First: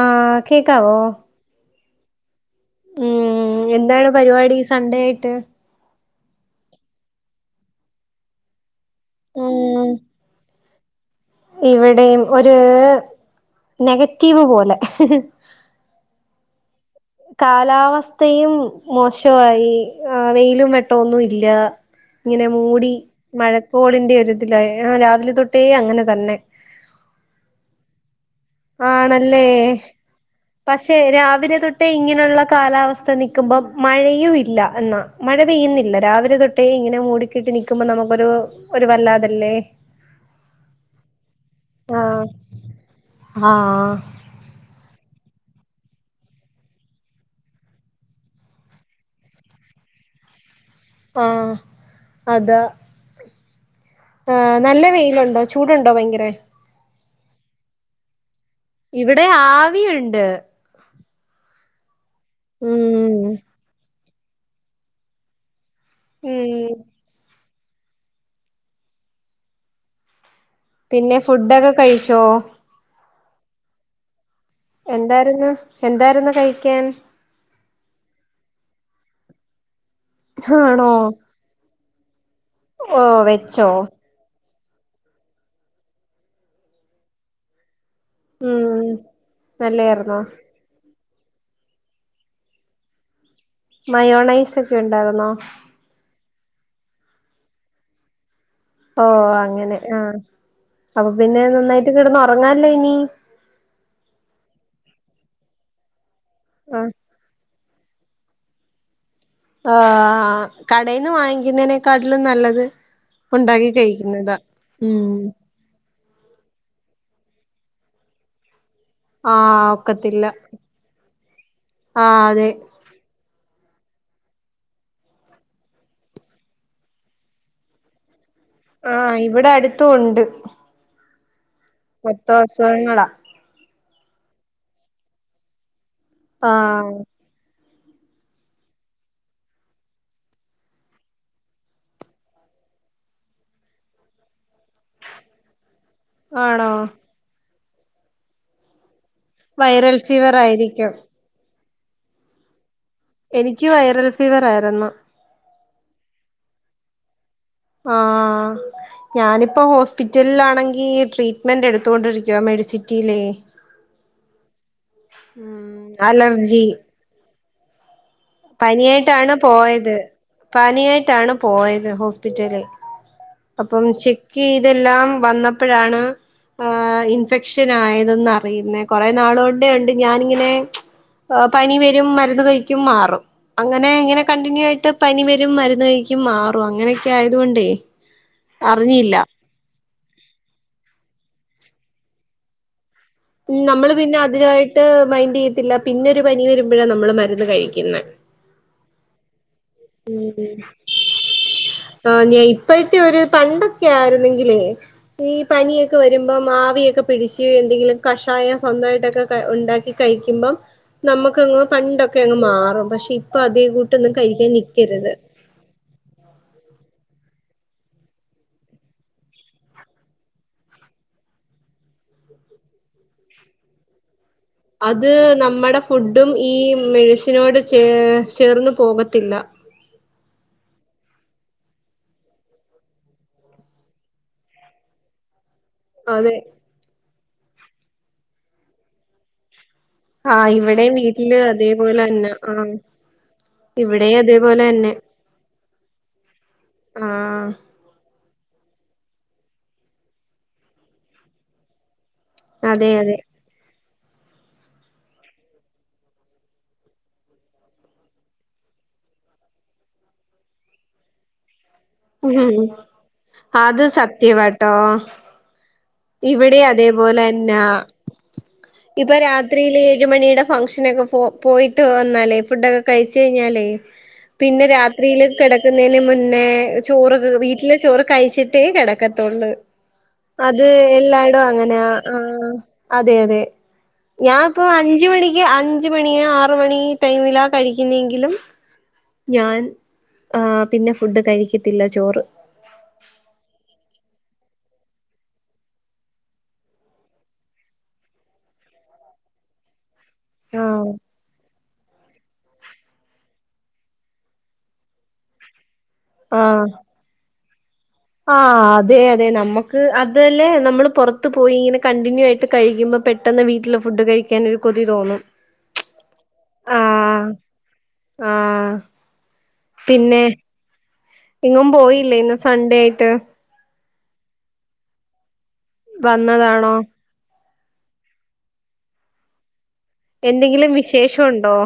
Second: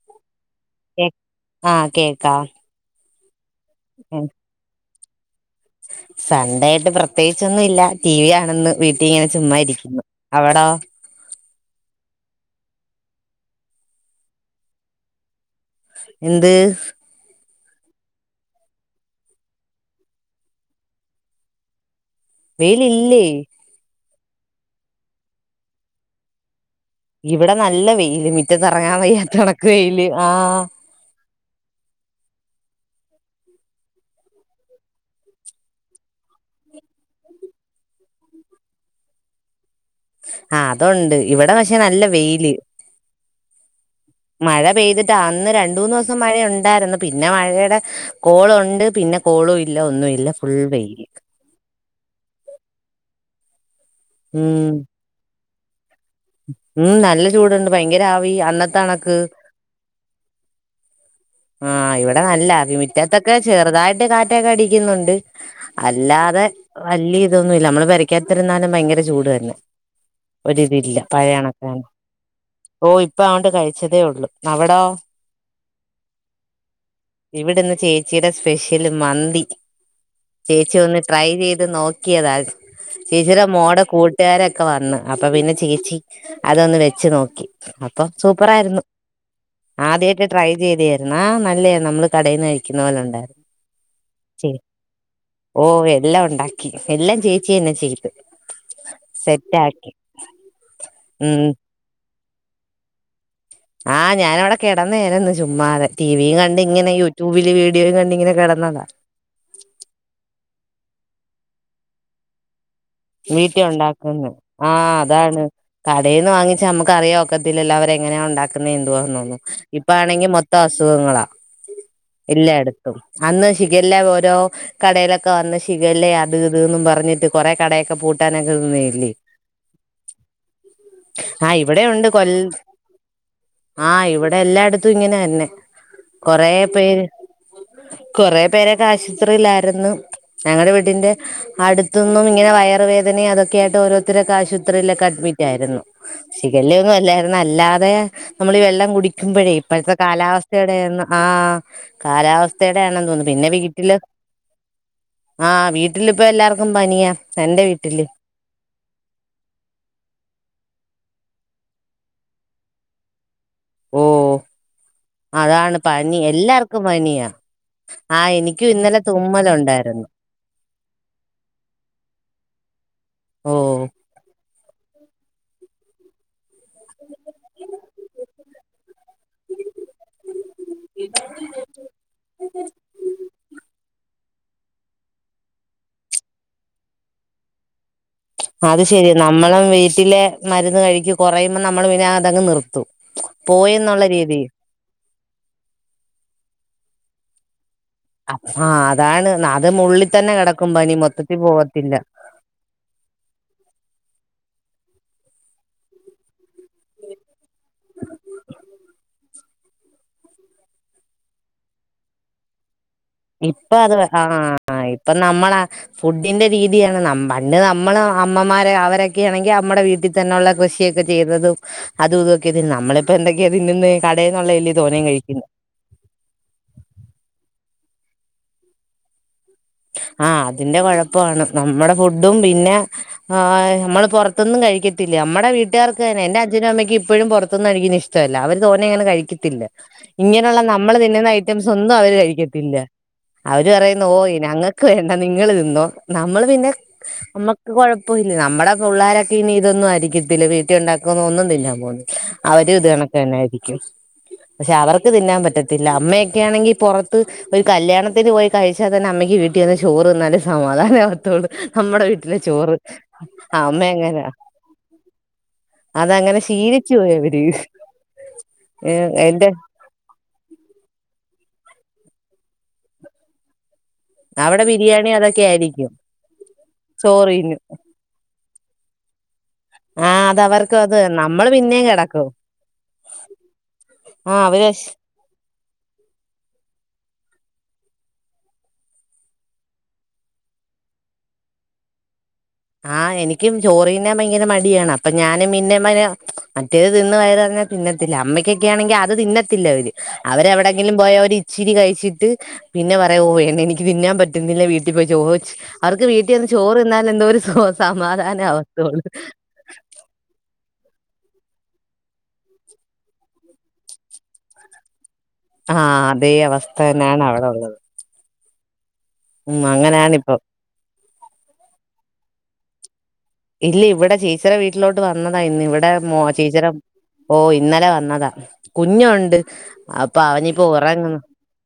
ആഹ് കേക്കാവോ. ആഹ് കേക്കാം ഉം എന്താണ് ഉം പരിപാടി സൺഡേ ആയിട്ട്. സൺഡേ ആയിട്ട് പ്രത്യേകിച്ചൊന്നുവില്ല ടി വി കാണുന്നു. വീട്ടീ ഇങ്ങനെ ചുമ്മാ ഇരിക്കുന്നു. അവടോ ഇവിടേം ഒര് നെഗറ്റീവ് പോലെ. എന്ത് കാലാവസ്ഥയും മോശവായി ആഹ് വെയിലും വെട്ടവൊന്നും ഇല്ല ഇങ്ങനെ മൂടി വെയിലില്ലേ മഴക്കോളിന്റെ ഒരു ഇതിലായി അഹ് രാവിലെ തൊട്ടേ അങ്ങനെ തന്നെ. ഇവിടെ നല്ല വെയില് മിറ്റത്തെറങ്ങാൻ ആണല്ലേ വയ്യാത്തകണക്ക് വെയില് ആഹ്. [unintelligible] രാവിലെ തൊട്ടേ ഇങ്ങനൊള്ള കാലാവസ്ഥ നിക്കുമ്പൊ മഴയും ഇല്ല എന്ന മഴ പെയ്യുന്നില്ല രാവിലെ തൊട്ടേ ഇങ്ങനെ മൂടിക്കെട്ടി നിൽക്കുമ്പോൾ നമുക്കൊരു ഒരു വല്ലാതല്ലേ. ആഹ് അതൊണ്ട് ഇവിടെ പക്ഷേ നല്ല ആഹ് വെയില്. ആഹ്. മഴ പെയ്തിട്ട് അന്ന് രണ്ട്, മൂന്ന് ദിവസം മഴ ഉണ്ടായിരുന്നു പിന്നെ മഴയുടെ കോളുണ്ട് പിന്നെ കോളും ഇല്ല ഒന്നുമില്ല ഫുൾ വെയില്. ആഹ് അതാ. ആഹ് ഉം നല്ല വെയിലുണ്ടോ ചൂടുണ്ടോ ഭയങ്കര ഉം നല്ല ചൂടുണ്ട് ഭയങ്കര ആവി അന്ന ഇവിടെ ആവിണ്ട്. ആഹ് ഇവിടെ നല്ല ആവി ഉം മിറ്റത്തൊക്കെ ചെറുതായിട്ട് കാറ്റൊക്കെ അടിക്കുന്നുണ്ട്. അല്ലാതെ ഉം വല്ല്യ ഇതൊന്നുല്ല നമ്മള് പെരക്കകത്തിരുന്നാലും ഭയങ്കര ചൂട് തന്നെ. ഒരിതില്ല പിന്നെ പഴയ ഫുഡൊക്കെ കണക്കാണ് കഴിച്ചോ ഓഹ് ഇപ്പ ആണ്ട് കഴിച്ചതേ ഉള്ളൂ അവിടോ. എന്താരുന്നു, എന്താരുന്നു കഴിക്കാൻ. ഇവിടുന്ന് ചേച്ചീടെ സ്പെഷ്യല് മന്തി ചേച്ചി ആണോ ഒന്ന് ട്രൈ ചെയ്ത് നോ ക്കിയതാ ഓ ചേച്ചീടെ വെച്ചോ മോടെ കൂട് ട്ടാരൊക്കെ വന്നു അപ്പൊ പിന്നെ ചേച്ചി അതൊന്ന് വെച്ചുനോക്കി. അപ്പം സൂപ്പറായിരുന്നു ഉം നല്ലായിരുന്നോ ആദ്യായിട്ട് ട്രൈ ചെയ്തയാ. എന്നാ നല്ലയാരുന്നു നമ്മള് കടേന്നു കഴിക്കുന്ന പോലെ ഉണ്ടായിരുന്നു. മയോണൈസ് ചെയ്തു ഒക്കെ ഉണ്ടായിരുന്നോ ഓഹ് എല്ലാം ഒണ്ടാക്കി എല്ലാം ചേച്ചി തന്നെ ചെയ്തു. ഓഹ് സെറ്റ് അങ്ങനെ ആക്കി ആ അപ്പ പിന്നെ ഉം നന്നായിട്ട് കെടന്നൊറങ്ങാല്ലോ ഇനി. ആ ഞാനവിടെ കെടന്നയാരുന്നു ചുമ്മാതെ ടിവിയും ആഹ് കണ്ടിങ്ങനെ യു ട്യൂബില് വീഡിയോ കണ്ടിങ്ങനെ കെടന്നതാ. ആ കടേന്ന് വാങ്ങിക്കുന്നതിനേക്കാട്ടിലും നല്ലത് വീട്ടി ഉണ്ടാക്കി ഒണ്ടാക്കുന്നയാ കഴിക്കുന്നതാ ആ ഉം അതാണ്. കടേന്ന് വാങ്ങിച്ചാ നമുക്കറിയാ ഒക്കത്തില്ലല്ലോ അവരെങ്ങനെയാ ഒണ്ടാക്ക ന്തുവാന്നെന്നോ ആഹ് ഇപ്പ ഒക്കത്തില്ല ആണെങ്കി മൊത്തം അസുഖങ്ങളാ ആഹ് അതെ എല്ലാടത്ത അന്ന് ഷിഗില്ല ഓരോ കടേലൊക്കെ വന്ന് അന്വേഷിക്കുവല്ലേ അത് ഇതൂന്നും പറഞ്ഞിട്ട് കൊറെ കടയൊക്കെ പൂട്ട ട്ടാനൊക്കെ നിന്നെയല്ലേ. ആഹ് ഇവിടെ അടുത്തും ഉണ്ട് ആ ഇവിടേ ഒണ്ട് കൊൽ മൊത്തം അസുഖങ്ങളാ ആ ഇവിടെല്ലായിടത്തും ഇങ്ങനെ തന്നെ കൊറെ ആഹ് പേര് കൊറേ പേരൊക്കെ ആശൂത്രിലായിരുന്നു. ഞങ്ങടെ വീടിന്റെ അടുത്തുന്നും ഇങ്ങനെ വയറുവേദനേം അതൊക്കെയായിട്ട് ഓരോരുത്തരൊക്കെ ആശൂത്രിലൊ അഡ്മിറ്റ് ആയിരുന്നു ആണോ ഷിഗില്ല ഒന്നും അല്ലാരുന്നു അല്ലാതെ നമ്മളീ വെള്ളം കുടി ക്കുമ്പഴേ ഇപ്പഴ്ത്തെ വൈറൽ ഫീവർ ആയിരിക്കും കാലാവസ്ഥയുടെയൊന്നു ആ കാലവസ്ഥേടെയാണ് എനിക്ക് വൈറൽ ഫീവർ ആരുന്നു. ആ വീട്ടിലിപ്പ എല്ലാർക്കും പനിയാ എന്റെ വീട്ട ആഹ് ഞാനിപ്പ ഹോസ്പിറ്റലിലാണെങ്കി ട്രീറ്റ്മെൻ്റ് എടുത്തുകൊണ്ടിരിക്കുവാ മെഡിസിറ്റിയിലേ. ഓഹ് അതാണ് ഉം പനി, അലർജി എല്ലാർക്കും പനിയാ. ആ എനിക്കും ഇന്നലെ പനിയായിട്ടാണ് പോയത് തുമ്മലുണ്ടായിരുന്നു പനിയായിട്ടാണ് പോയത് ഹോസ്പിറ്റലില്. ഓ അപ്പം ചെക്ക് ചെയ്തെല്ലാം വന്നപ്പഴാണ് ആ ഇൻഫെക്ഷൻ ആയതെന്ന് അറിയുന്നേ കൊറെ നാളുകൊണ്ടേ ഒണ്ട് ഞാനിങ്ങനെ പനി വരും മരുന്ന് കഴിക്കും മാറും. അങ്ങനെ ഇങ്ങനെ കണ്ടിന്യൂ ആയിട്ട് പനി വരും മരുന്ന് കഴിക്കും മാറും അങ്ങനെയൊക്കെ ആയതുകൊണ്ടേ അത് ശെരിയാ അറിഞ്ഞില്ല നമ്മള് വീട്ടിലെ മരുന്ന് കഴിക്കും കുറയുമ്പോ നമ്മള് പിന്നെ അതങ്ങ് നിർത്തും ഉം നമ്മള് പോയെന്നുള്ള പിന്നെ രീതി അതിനായിട്ട് മൈൻറ് ചെയ്യത്തില്ല പിന്നൊരു പനി വരുമ്പഴാ നമ്മള് മരുന്ന് കഴിക്കുന്നെ അഹ് അതാണ് അതങ്ങുള്ളിൽ തന്നെ കെടക്കും പനി മൊത്തത്തി പോവത്തില്ല പനി ഇപ്പഴത്തെയൊരു പണ്ടൊക്കെ ആയിരുന്നെങ്കിലേ പ്പ ഈ പനിയൊക്കെ വരുമ്പോ ആവിയൊക്കെ പിടിച്ച് എന്തെങ്കിലും കഷായം സ്വന്തായിട്ടൊക്കെ ക ഉണ്ടാക്കി കഴിക്കുമ്പം നമുക്കങ്ങ് പണ്ടൊക്കെയങ്ങു മാറും പക്ഷെ ഇപ്പൊ അതേക്കൂട്ടൊന്നും കഴിക്കാൻ ആ നിക്കരുത് ഇപ്പം നമ്മളാ ഫുഡിന്റെ രീതിയണ് പണ്ട് നമ്മള് അമ്മമാര് അവരൊക്കെ ആണെങ്കിൽ നമ്മടെ വീട്ടി തന്നെയുള്ള കൃഷിയൊക്കെ ചെയ്തതും അതും ഇതൊക്കെ നമ്മളിപ്പോ എന്തൊക്കെയാ തിന്നുന്നെ കടേന്നൊള്ളതല്ല്യോ തോനേം അത് കഴിക്കുന്നെ നമ്മടെ ഫുഡും ഈ മെഴുസിനോട് ചേ ചേർന്ന് പോകത്തില്ല ആ അതിന്റെ കൊഴപ്പാണ് നമ്മുടെ ഫുഡും പിന്നെ ആ നമ്മള് പൊറത്തുന്നും കഴിക്കത്തില്ലേ നമ്മടെ വീ ട്ടാർക്ക് തന്നെ അതെ എന്റെ അച്ഛനും അമ്മക്കും ഇപ്പഴും പൊറത്തുന്നു കഴിക്കുന്ന ഇഷ്ടല്ല അവര് തോനെ അങ്ങനെ കഴിക്കത്തില്ല ആഹ് ഇങ്ങനെയുള്ള ഇവിടെയും നമ്മള് തിന്നുന്ന വീട്ടില് ഐറ്റംസ് ഒന്നും അതേപോലെ അവര് തന്നെ ആഹ് കഴിക്കത്തില്ല അവര് പറയുന്ന ഓ ഇവിടെയും അതേപോലെ ഞങ്ങക്ക് തന്നെ വേണ്ട നിങ്ങള് തിന്നോ നമ്മൾ പിന്നെ നമ്മ ആഹ് ക്ക് കൊഴപ്പൊല്ല നമ്മട പിള്ളാരൊക്കെ ഇനി ഇതൊന്നു ആരിക്കത്തില്ല വീട്ടി ഒണ്ടാക്കുന്ന ഒന്നും തിന്നാൻ പോന്നില്ല അവര് ഇത് അതെ അതെ കണക്കന്നാരിക്കും പഷെ അവർക്ക് തിന്നാം പറ്റത്തില്ല അമ്മെക്കാണെങ്കി പൊറത്ത് ഒരുകല്യാണത്ത്ന് പോയ് കഴച്ചാതന്ന അമ്മക്ക് വീട്ടിവന്ന് ചോറ് തിന്നാലെ സമാധാനവത്തോള് അമ്മട വീട്ട്ലെ ഉം ചോറ് ആ അത് അമ്മെ അങ്ങന സത്യവാട്ടോ അതങ്ങന ഇവിടെ ശീലിച്ചു പോയവര് അതേപോലെന്നാ ഇപ്പൊ രാത്രിയില് ഏഴു മണീടെ ഫംഗ്ഷനൊക്കെ പോ പോയിട്ട് വന്നാലേ ഫുഡൊക്കെ കഴിച്ച് കഴിഞ്ഞാലേ പിന്നെ അവിടെ ബിരിയാണി രാത്രിയില് അതൊക്കെ ആയിരിക്കും കെടക്കുന്നേന് മുന്നേ ചോറ് വീട്ടിലെ ചോറ് കഴിച്ചി- ട്ടേ കെടക്കത്തൊള്ള് ആ അത് അതവർക്ക് എല്ലായിടം നമ്മള് അങ്ങനെയ പിന്നേം കിടക്കും ആഹ് അതെ അതെ ആ ഞാൻ ഇപ്പോ അവര് അഞ്ചു മണിക്ക് അഞ്ചു മണി ആറു മണി ടൈമിലാ കഴിക്കുന്നെങ്കിലും ഞാൻ ആഹ് പിന്നെ ഫുഡ് കഴിക്കത്തില്ല ചോറ് ആഹ് എനിക്കും ചോറ്ന്ന ഭയങ്കര മടിയാണ് അപ്പൊ ഞാനും പിന്നെ മ മറ്റേത് തിന്ന് വയറു നിറഞ്ഞ പിന്നെ തിന്ന അമ്മക്കൊക്കെയാണെങ്കി അത് തിന്നത്തില്ല അവല് ആഹ് അവരെവിടെങ്കിലും പോയ ഒരു ഇച്ചിരി കഴിച്ചിട്ട് പിന്നെ പറയാ ഓഹ് എനിക്ക് തിന്നാൻ പറ്റുന്നില്ല വീട്ടിപ്പോയി ചോയ്ച്ച് അവർക്ക് വീട്ടിനിന്ന് ആഹ് ചോറിതിന്നാലെന്തോ ഒരു ഹൊ സമാധാനാവത്തേ ഒള്ളു ക്ക് അതല്ലേ നമ്മള് പൊർത്ത് പോയി ഇങ്ങനെ കണ്ടിന്യൂ ആയിട്ട് കഴിയ്ക്കുമ്പം പെട്ടെന്ന് വീട്ടിലെ ഫുഡ് കഴി ക്കാനൊരു കൊതി തോന്നും ആഹ് അതേ അവസ്ഥ തന്നെയാണ് ആഹ് അവിടെ ഉള്ളത് ആഹ് ഉം പിന്നെ അങ്ങനാണിപ്പം എങ്ങും പോയില്ലേ ഇന്ന് സൺഡേയായിട്ട് ഇല്ല ഇവിടെ ചേച്ചിടെ വീട്ടിലോട്ട് വന്നതാ ഇന്ന് ഇവിടെ മോ ചേച്ചിടെ വന്നതാണോ ഓഹ് ഇന്നലെ വന്നതാ കുഞ്ഞൊണ്ട് അപ്പൊ അവനിപ്പോ എന്തെങ്കിലും ഒറങ്ങുന്നു വിശേഷം ഉണ്ടോ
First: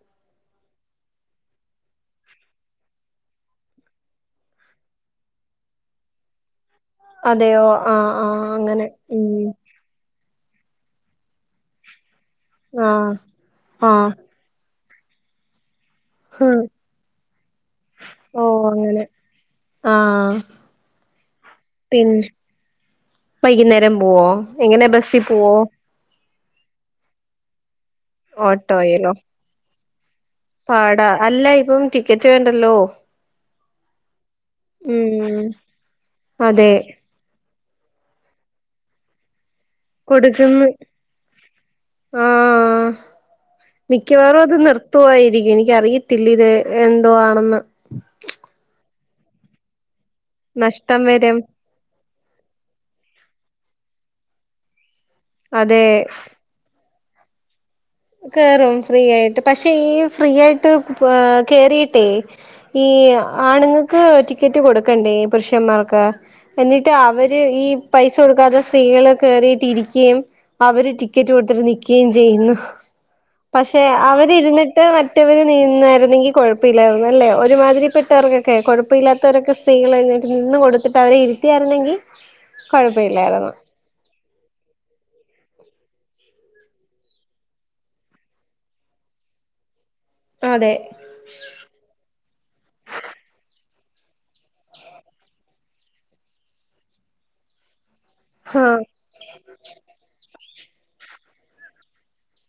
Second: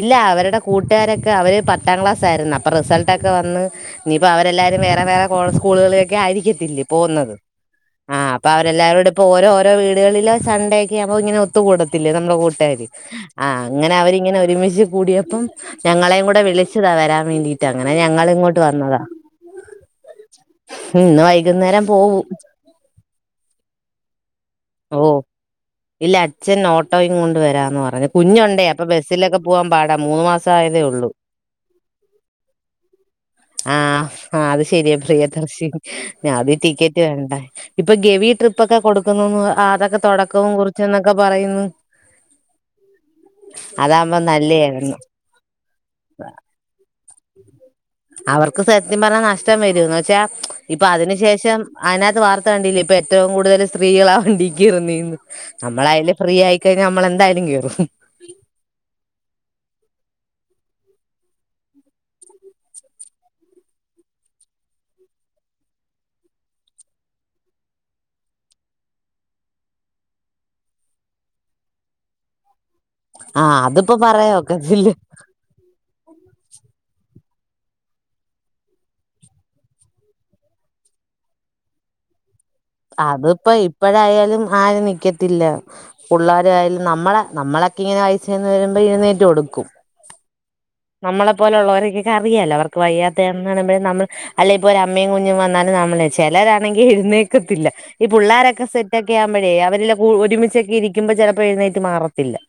ഇല്ല അവരടെ കൂട്ടാരൊക്കെ അവര് പത്താം ക്ലാസ്സാരുന്നു അപ്പൊ റിസൾട്ടൊക്കെ വന്ന് ഇനിയിപ്പം അവരെല്ലാരും വേറെ വേറെ കോ സ്കൂളുകളിലേക്ക് ആയിരിയ്ക്കത്തില്ലെ പോവുന്നത് അതെയോ ആഹ് അപ്പ അങ്ങനെ അവരെല്ലാവരും കൂടെ ഇപ്പോ ഉം ഓരോ ഓരോ വീടുകളില് സണ്ടേ യാവുമ്പൊ ഇങ്ങനെ ഒത്തുകൂടത്തില്ലേ നമ്മളെ കൂട്ട്കാര് ആഹ് ആഹ് അങ്ങനെ അവരിങ്ങനെ ഒരുമിച്ച് കൂടിയപ്പം ഞങ്ങളേയും കൂടെ വിളിച്ചതാ വരാൻ വേണ്ടിട്ട് അങ്ങനെ ഞങ്ങള് ഇങ്ങോട്ട് വന്നതാ ആഹ് ആഹ് ഉം ഇന്ന് വൈകുന്നേരം പോവും പിന്നെ വൈകുന്നേരം പോവോ എങ്ങെനാ ഓ ബസ്സി പോവോ ഇല്ല അച്ഛൻ ഓട്ടോയും കൊണ്ട് വരാന്ന് പറഞ്ഞ് കുഞ്ഞൊണ്ടേ അപ്പൊ ഓട്ടോയിലോ ബസ്സിലൊക്കെ പോവാൻ പാടാ മൂന്ന് മാ- സായതേ പാടാ ഒള്ളൂ അല്ല ഇപ്പം ടിക്കറ്റ് വേണ്ടല്ലോ ആഹ് ആഹ് അത് ശെരിയാ പ്രിയ ഉം ദർശിനി ഞാ അതി അതെ ടിക്കറ്റ് വേണ്ട ഇപ്പൊ ഗവി ട്രിപ്പൊക്കെ കൊടുക്കുന്നൂന്ന് ആഹ് അതൊ തൊടക്കം കൊടുക്കുന്നു കുറിച്ച് ന്നൊക്കെ പറയ്ന്ന് ആഹ് മിക്കവാറും അത് നിർത്തുവായിരിക്കും എനിക്കറിയത്തില്ല ഇത് എന്തോ ആണെന്ന് അവർക്ക് സത്യം പർഞ്ഞാ നഷ്ടം വെരും എന്നുവെച്ചാ ഇപ്പ നഷ്ടം വരും അതിന്ശേഷം അയ്നകത്ത് വാർത്ത കണ്ടില്ലേ ഇപ്പ ഏറ്റവും കൂടുതല് സ്ത്രീകളാ വണ്ടി കേറുന്നേന്ന് അതെ നമ്മളയ്ല് ഫ്രീ ആയി ക്കയിഞ്ഞ ഞമ്മളെന്തായാലും കേറും കേറും ഫ്രീയായിട്ട് പക്ഷെ ഈ ഫ്രീയായിട്ട് എഹ് കേറിയിട്ടേ ഈ ആണ്ങ്ങക്ക് ടിക്കറ്റ് കൊടുക്കണ്ടേ പുരുഷന്മാർക്ക് എന്നിട്ട് അവര് ഈ പൈസ കൊടുക്കാതെ സ്ത്രീകള് കേറിയിട്ട് ഇരിക്ക്യേം അവര് ടിക്കറ്റ് കൊട്ത്ത്ട്ട് നിക്ക് യേംചെയ്യുന്നു ആഹ് പക്ഷെ അതിപ്പോ അവര് ഇരുന്നിട്ട് പറയാനൊക്കത്തില്ല മ റ്റെവര് നിന്നായിരുന്നെങ്കി കൊഴപ്പഇല്ലായിരുന്നു അല്ലേ ഒരുമാതിരിപ്പെട്ടവർക്കൊക്കെ കൊഴപ്പ ഇല്ലാത്തവരൊക്കെ സ്ത്രീകള് എഴുന്നേറ്റ് നിന്ന് കൊട്ത്തിട്ട് അവരെ ഇരുത്തിയാര്ന്നെങ്കി അതിപ്പോ ഇപ്പഴായാലും ആരും നിക്കത്തില്ല പുള്ളാരായാലും നമ്മള് നമ്മളൊക്കെയിങ്ങനെ വയസ്സ് [unintelligible] വരുമ്പഴ് ഇങ്ങനെ എഴുന്നേറ്റ് കൊടുക്കും അതെ നമ്മളെ പോലെ ഉള്ളവർക്കെക്കെ അറിയാല്ലോ അവർക്ക് വയ്യാത്തയാണെന്ന് കാണുമ്പഴ് നമ്മൾ അല്ലെയി ഇപ്പൊ ഒര് അമ്മയും കുഞ്ഞും വന്നാലും നമ്മള് ചെലരാണെങ്കി എഴ്ന്നേക്കത്തില്ല ഈ പുള്ളാരൊക്കെ ആഹ് സെറ്റൊക്കെ ആവുമ്പഴേ അവരെല്ലം കു ഒരുമിച്ചൊക്കെ ഇരിക്ക്യുമ്പൊ ചെലപ്പൊ എഴുന്നേറ്റ് മാറ ത്തില്ലാ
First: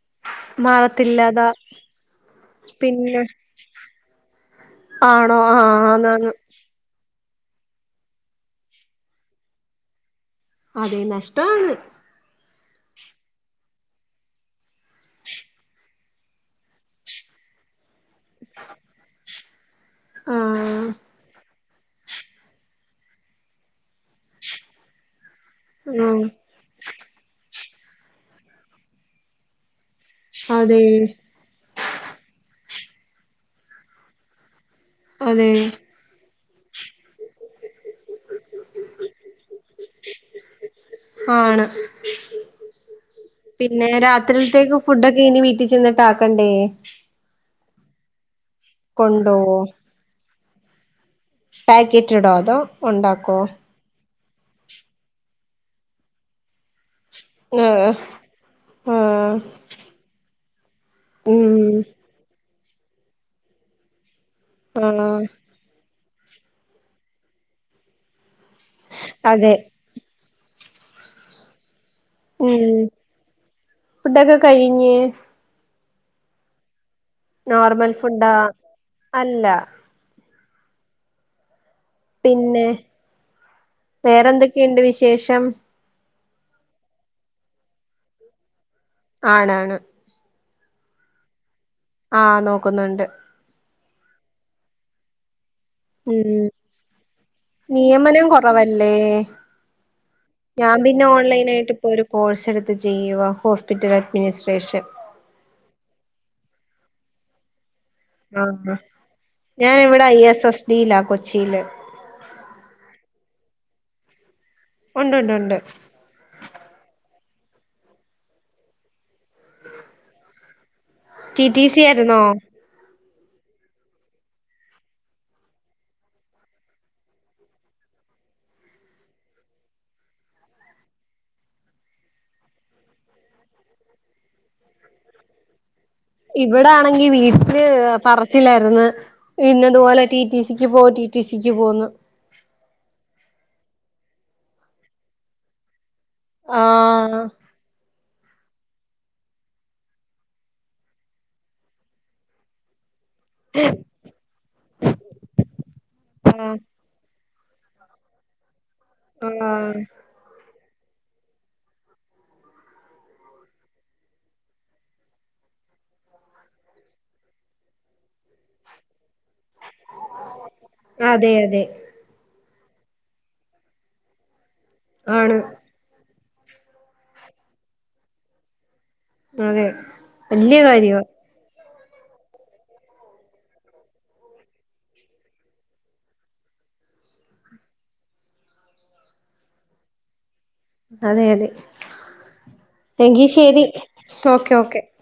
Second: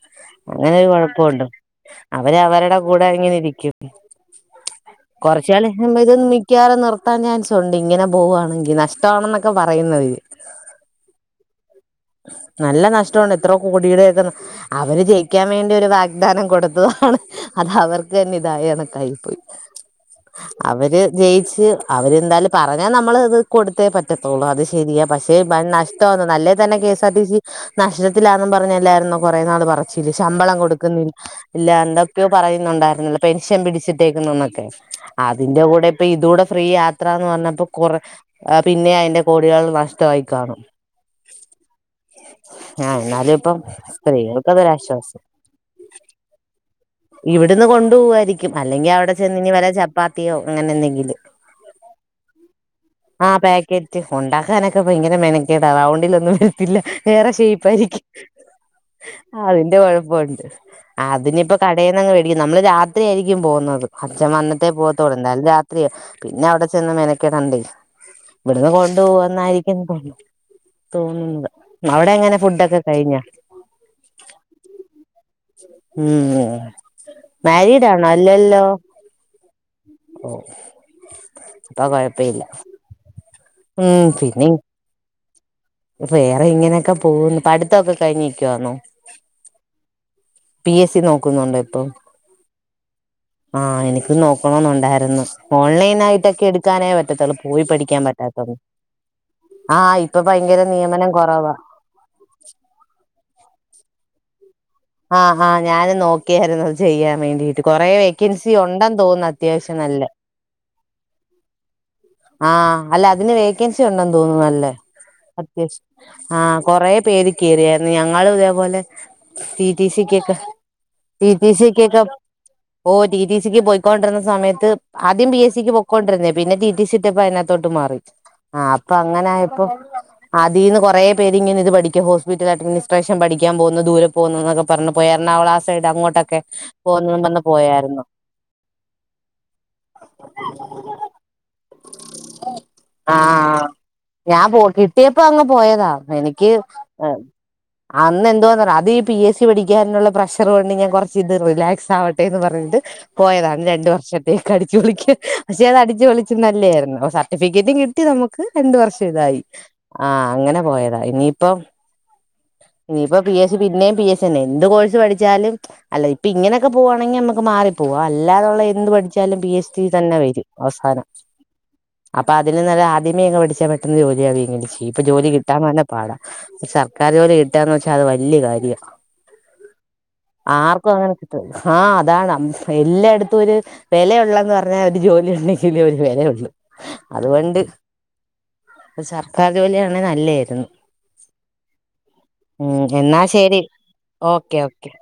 അങ്ങനെ ഒരു കൊഴപ്പൊഉണ്ട് മാറത്തില്ലതാ അവര് അവര്ടെ കൂടെ പിന്നെ ഇങ്ങനെ ഇരിക്കും ആണോ കൊറച്ച് കാലം ആഹ് [unintelligible] നി ആന്നാന്ന് മിക്കവാകും നിർത്താൻ ചാൻസുണ്ട് ഇങ്ങനെ പോവുവാണെങ്കി നഷ്ടമാണെന്നൊക്കെ പറയുന്നവര് അതെ നഷ്ടവാണ് നല്ല നഷ്ടവാണ് എത്രോ കോടിടെ ഒക്കെ അവര് ജയിക്കാൻ വേണ്ടി ഒരു വാഗ്ദാനം കൊടുത്തതാണ് അത് അവർക്ക് തന്നെ ഇതായ കണക്കായി പോയി ആഹ് അവര് ജയിച്ച് അവര് എന്തായാലും പറഞ്ഞാ നമ്മള് ഇത് കൊടുത്തേ പറ്റത്തൊള്ളൂ അത്‌ ശരിയാ പക്ഷേ വൻനഷ്ട ഉം വാന്ന് നല്ലെ തന്നെ K S R T C നഷ്ടത്തിലാന്നും പറഞ്ഞ് അല്ലാരുന്നോ കൊറേ നാള് പറച്ചില് ശമ്പളം അതെ കൊട്ക്ക്ന്നി ഇല്ല എന്തൊക്കെയോ പറയുന്നുണ്ടായിരുന്നല്ലോ പെൻഷൻ പിടിച്ചിട്ടേക്കുന്നുന്നൊക്കെ അതെ അതിന്റെ കൂടെ അപ്പ ഇതൂടെ ഫ്രീ യാത്ര എന്ന് പർഞ്ഞപ്പോ കൊറേ ആഹ് പിന്നെ അയ്ന്റെ കോടികൾ നഷ്ടമായി കാണും ആണ് ആ എന്നാലും ഇപ്പം പിന്നെ രാത്രിൽത്തേയ്ക്ക് സ്ത്രീകൾക്കതൊരാശ്വാസം ഫുഡൊക്കെ ഇനി വീട്ടി ചെന്നിട്ട് ആക്കണ്ടേ ഇവ്ട്ന്ന് കൊണ്ടു പൂവായിരിക്കും അല്ലെങ്കിൽ അവിടെ ചെന്ന് ഇനി കൊണ്ടോവോ വല്ല ചപ്പാത്തിയോ അങ്ങനെ എന്തെങ്കിലും പാക്കറ്റ്ഡോ അതോ ഒണ്ടാക്കോ കറ്റ് ഉണ്ടാക്കാനൊക്കെ ഭയങ്കര മെനക്കേടാ റൗണ്ടിലൊന്നും വരത്തില്ല വേറെ ഷേപ്പ് ആഹ് ആയിരിക്കും ആഹ് അതിന്റെ കൊഴപ്പൊഉണ്ട് ആഹ് അതിനി ഇപ്പൊ ഉം കടേന്നങ് വേടിക്കും നമ്മള് രാത്രി ആയിരിക്കും പോകുന്നത് അപ്പച്ഛൻ വന്നിട്ടേ പോകത്തൊള്ള് ആഹ് എന്തായാലും രാ പിന്നെ അവിടെ ചെന്ന് മെനക്കേടണ്ടേ ഇവിടുന്ന് കൊണ്ടു അതെ പോവന്നായിരിക്കും തോന്നുന്നത് അവിടെ എങ്ങന ഉം ഫുഡൊക്കെ കഴിഞ്ഞ ഫുഡൊക്കെ കഴിഞ്ഞ് ഉം നോർമൽ മാരീഡാണോ ഫുഡാ അല്ലല്ലോ അല്ല ഓഹ് അപ്പ കൊഴപ്പില്ല പിന്നെ ഉം പിന്നെ എന്തുണ്ട് വിശേഷം വേറെ ഇങ്ങനെയൊക്കെ പോന്ന് പഠിത്തൊക്കെ കഴിഞ്ഞ് നിക്കുവാന്നോ ആണാണ് പി എസ് സി നോക്കുന്നുണ്ടോ ഇപ്പം ആഹ് നോക്കുന്നോണ്ട് ആഹ് എനിക്കും നോക്കണോന്നൊണ്ടായിരുന്നു ഓൺലൈൻ ആയിട്ടൊക്കെ ഉം എടുക്കാനേ പറ്റത്തോള്ളൂ പോയി പഠിക്കാൻ നിയമനം പറ്റാത്തോർക്ക് കൊറവല്ലേ ആഹ് ഇപ്പം ഞാൻ പിന്നെ ഓൺലൈൻ ആയിട്ട് ഇപ്പൊ ഒരു കോഴ്സ് എടുത്ത് ചെയ്യുവാ ഹോസ്പിറ്റൽ അഡ്മിനിസ്ട്രേഷൻ ആഹ് ആഹ് ഞാൻ നോക്കിയായിരുന്നു അത് ചെയ്യാൻ വേണ്ടീട്ട് കൊറെ വെ വേക്കൻസി ആഹ് ഉണ്ടെന്ന് തോന്നുന്നു അത്യാവശ്യം ഞാൻ നല്ല ഇവിടെ ഐ എസ് എസ് ഡിയിലാ കൊച്ചിയില് ആഹ് അല്ല അതിന് വേക്കൻസി ഉണ്ടെന്ന് തോന്നുന്നു നല്ലേ ഉണ്ട് ഉണ്ട് ഉണ്ട് അത്യാവശ്യം ആഹ് കൊറേ പേര് കേറിയായിരുന്നു ഞങ്ങളും ഇതേപോലെ റ്റി റ്റി സി കൊക്കെ T T T T C ക്കൊക്കെ ആയിരുന്നോ ഓഹ് റ്റി റ്റി സിക്ക് പോയിക്കൊണ്ടിരുന്ന സമയത്ത് ആദ്യം പി എസ് സിക്ക് പോക്കോണ്ടിരുന്നയ പിന്നെ റ്റി റ്റി സി കിട്ടിയപ്പൊ അതിനാത്ത് തൊട്ട് മാറി ആഹ് അപ്പൊ അങ്ങനെ ആയപ്പൊ അതീന്ന് കൊറേ പേര് ഇങ്ങനെ ഇത് പഠിക്കും ഹോസ്പിറ്റൽ അഡ്മിനിസ്ട്രേഷൻ പഠിക്കാൻ പോകുന്നു ദൂരെ പോകുന്നുന്നൊക്കെ പറഞ്ഞു പോയി എറണാകുളം ആ സൈഡ് അങ്ങോട് ഇവിടെ ആണെങ്കി വീട്ടില് പറച്ചിലായിരുന്ന് ഇന്നതുപോലെ റ്റി റ്റി സിക്ക് പോ റ്റി റ്റി സിക്ക് പോന്ന് ആഹ് ഞാൻ പോ കിട്ടിയപ്പോ അങ്ങ് പോയതാ എനിക്ക് ആഹ് അന്ന് എന്തുവാന്നറിയ അത് ഈ പി എസ് സി സി പഠിക്കാനുള്ള പ്രഷർ കൊണ്ട് ഞാൻ കുറച്ച് ഇത് റിലാക്സ് ആവട്ടെ എന്ന് പറഞ്ഞിട്ട് പോയതാണ് രണ്ട് വർഷത്തേക്ക് അടിച്ച് പൊളിക്കാൻ പക്ഷെ അത് അടിച്ച് പൊളിച്ച് ആഹ് നല്ലയായിരുന്ന് സർട്ടിഫിക്കറ്റും കിട് ട്ടി നമുക്ക് രണ്ട് വർഷം ഇതായി. ആഹ് ആഹ് അങ്ങനെ പോയതാ ഇനിയിപ്പം ഇനിയിപ്പ പി എസ് സി പിന്നെയും പി എസ് സി തന്നെ എന്ത് കോഴ്സ് പഠിച്ചാലും അല്ല ഇപ്പൊ ഇങ്ങനൊക്കെ പോവാണെങ്കിൽ നമ്മക്ക് മാറി പോവും അല്ലാതുള്ള എന്ത് പഠിച്ചാലും പി എസ് സി തന്നെ വരും അവസാനം അതെ അതെ അപ്പൊ അതിന് നല്ല ആദ്യമേ അങ്ങ് പഠിച്ചാൽ പെട്ടെന്ന് ജോലിയാവെങ്കിലും ചെയ്യും. ഇപ്പൊ ജോലി ആണ് കിട്ടാൻ തന്നെ പാടാ സർക്കാർ ജോലി കിട്ടാന്ന് വെച്ചാ അത് വലയ കാര്യ. അതെ വല്യ ആർക്കും കാര്യവാ അങ്ങനെ കിട്ടും ആഹ് അതാണ് എല്ലായിടത്തും ഒര് വെലയുള്ളന്ന് പറഞ്ഞാൽ ഒര് ജോലി ഉണ്ടെങ്കിലെ ഒര് വെലയുള്ളൂ അതുകൊണ്ട് ഒര് സർക്കാർ ജോലിയാണെ നല്ലയാര്ന്നു അതെ അതെ എങ്കി ശരി ഓക്കെ ഓക്കെ